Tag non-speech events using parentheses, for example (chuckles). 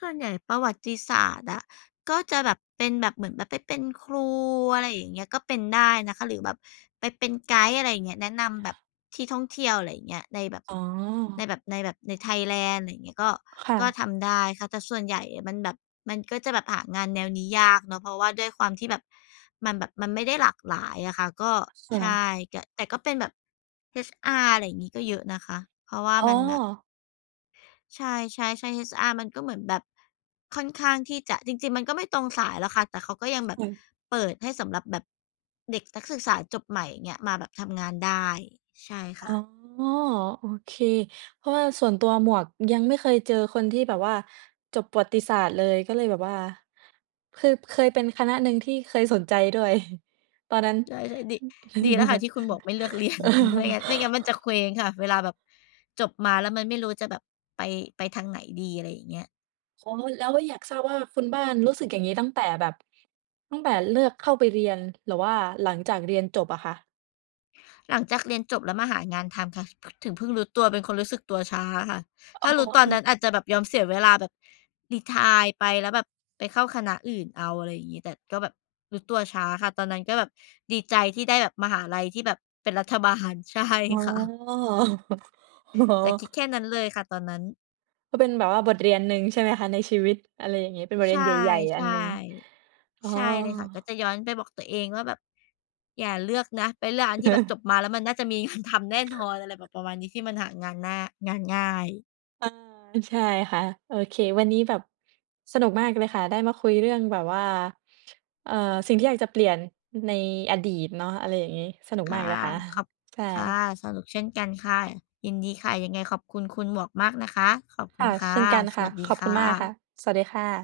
ส่วนใหญ่ประวัติศาสตร์อะ ก็จะแบบเป็นแบบเหมือนแบบไปเป็นครู อะไรอย่างเงี้ย ก็เป็นได้นะคะ หรือแบบไปเป็นไกด์ อะไรอย่างเงี้ย แนะนำแบบที่ท่องเที่ยว อะไรอย่างเงี้ย ในแบบ อ๋อ ในแบบ ในแบบ ในไทยแลนด์ อย่างเงี้ย ก็ ค่ก็ะ ทำได้ค่ะ แต่ส่วนใหญ่อะมันแบบ มันก็จะแบบหางานแนวนี้ยากเนาะ เพราะว่าด้วยความที่แบบมันแบบ มันไม่ได้หลากหลายอะค่ะ ก็ จ้ใชะ ่ แกะ แต่ก็เป็นแบบ HR อะไรงี้ ก็เยอะนะคะ เพราะว่าอ๋อ มันแบบ ใช่ ๆ ๆ HR มันก็เหมือนแบบ ค่อนข้างที่จะ จริง ๆ มันก็ไม่ตรงสายหรอกค่ะ แต่เขาก็ยังแบคบ่ะ เปิดให้สำหรับแบบเด็กนักศึกษาจบใหม่ อย่างเงี้ย มาแบบทำงานได้ ใช่อค๋อ ่ะ โอเค เพราะว่าส่วนตัว หมวกยังไม่เคยเจอคนที่แบบว่าจบประวัติศาสตร์เลย ก็เลยแบบว่า คือเคยเป็นคณะหนึ่งที่เคยสนใจด้วย (chuckles) ตอนนั้น ใช่ ๆ ดิ ดีแล้วค่ะท(chuckles) ี่คุณมวกไม่เลือก เรียน (chuckles) ไม่งั้น ไม่งั้นมันจะเคว้งค่ะ เวลาแบบจบมาแล้วมันไม่รู้จะแบบไป ไปทางไหนดี อะไรอย่างเงี้ย อ๋อ แล้วก็อยาก ทราบว่า คุณบ้านรู้สึกอย่างงี้ตั้งแต่แบบ ตั้งแต่เลือกเข้าไปเรียน หรือว่าหลังจากเรียนจบอ่ะค่ะ? หลังจากเรียนจบแล้วมาหางานทำค่ะ ถึงเพิ่งรู้ตัว เป็นคนรู้สึกตัวช้าค่ะ อถ๋้อ ารู้ตอคน่นั้ะ นอาจจะแบบยอมเสียเวลาแบบรีไทร์ไป แล้วแบบไปเข้าคณะอื่นเอา อะไรงี้ แต่ก็แบบรู้ตัวช้าค่ะ ตอนนั้นก็แบบดีใจที่ได้แบบมหาลัยที่แบบเป็นรัฐบาล ใช่อ๋อ ค่ะ (chuckles) โอ้โฮ แต่คิด แค่นั้นเลยค่ะ ตอนนั้น ก็เป็นแบบว่าบทเรียนหนึ่ง ใช่ไหมคะ? ในชีวิต อะไรอย่างงี้ เป็นบทเใชรีย่ นใหญ่ ๆ ใอัชน่ หนึ่ง อ๋อ ใช่เลยค่ะ ก็จะย้อนไปบอกตัวเองว่า แบบ "อย่าเลือกนะ ไปเลือกอันที่แบบจ(chuckles) บมาแล้วมันน่าจะมี งาน ทำแน่นอน" อะไรแบบประมาณนี้ที่มันหางานหน้า งานง่าย อา ใช่ค่ะ โอเค วันนี้แบบ สนุกมากเลยค่ะ ได้มาคุยเรื่องแบบว่า เอ่อ สิ่งที่อยากจะเปลี่ยนในอดีตเนาะ อะไรอย่างงี้ สนุกคม่าะ กเลยค่ะ ขอ(chuckles) บ ใชค่ะ ่ สนุก เช่นกันค่ะ ยินดีค่ะ ยังไงขอบคุณคุณหมวกมากนะคะ ขอบคคุ่ณะ ค่เะ ช่นกันสค่วะ ัสดีขอบคคุ่ณมากค่ะ ะ สวัสดีค่ะ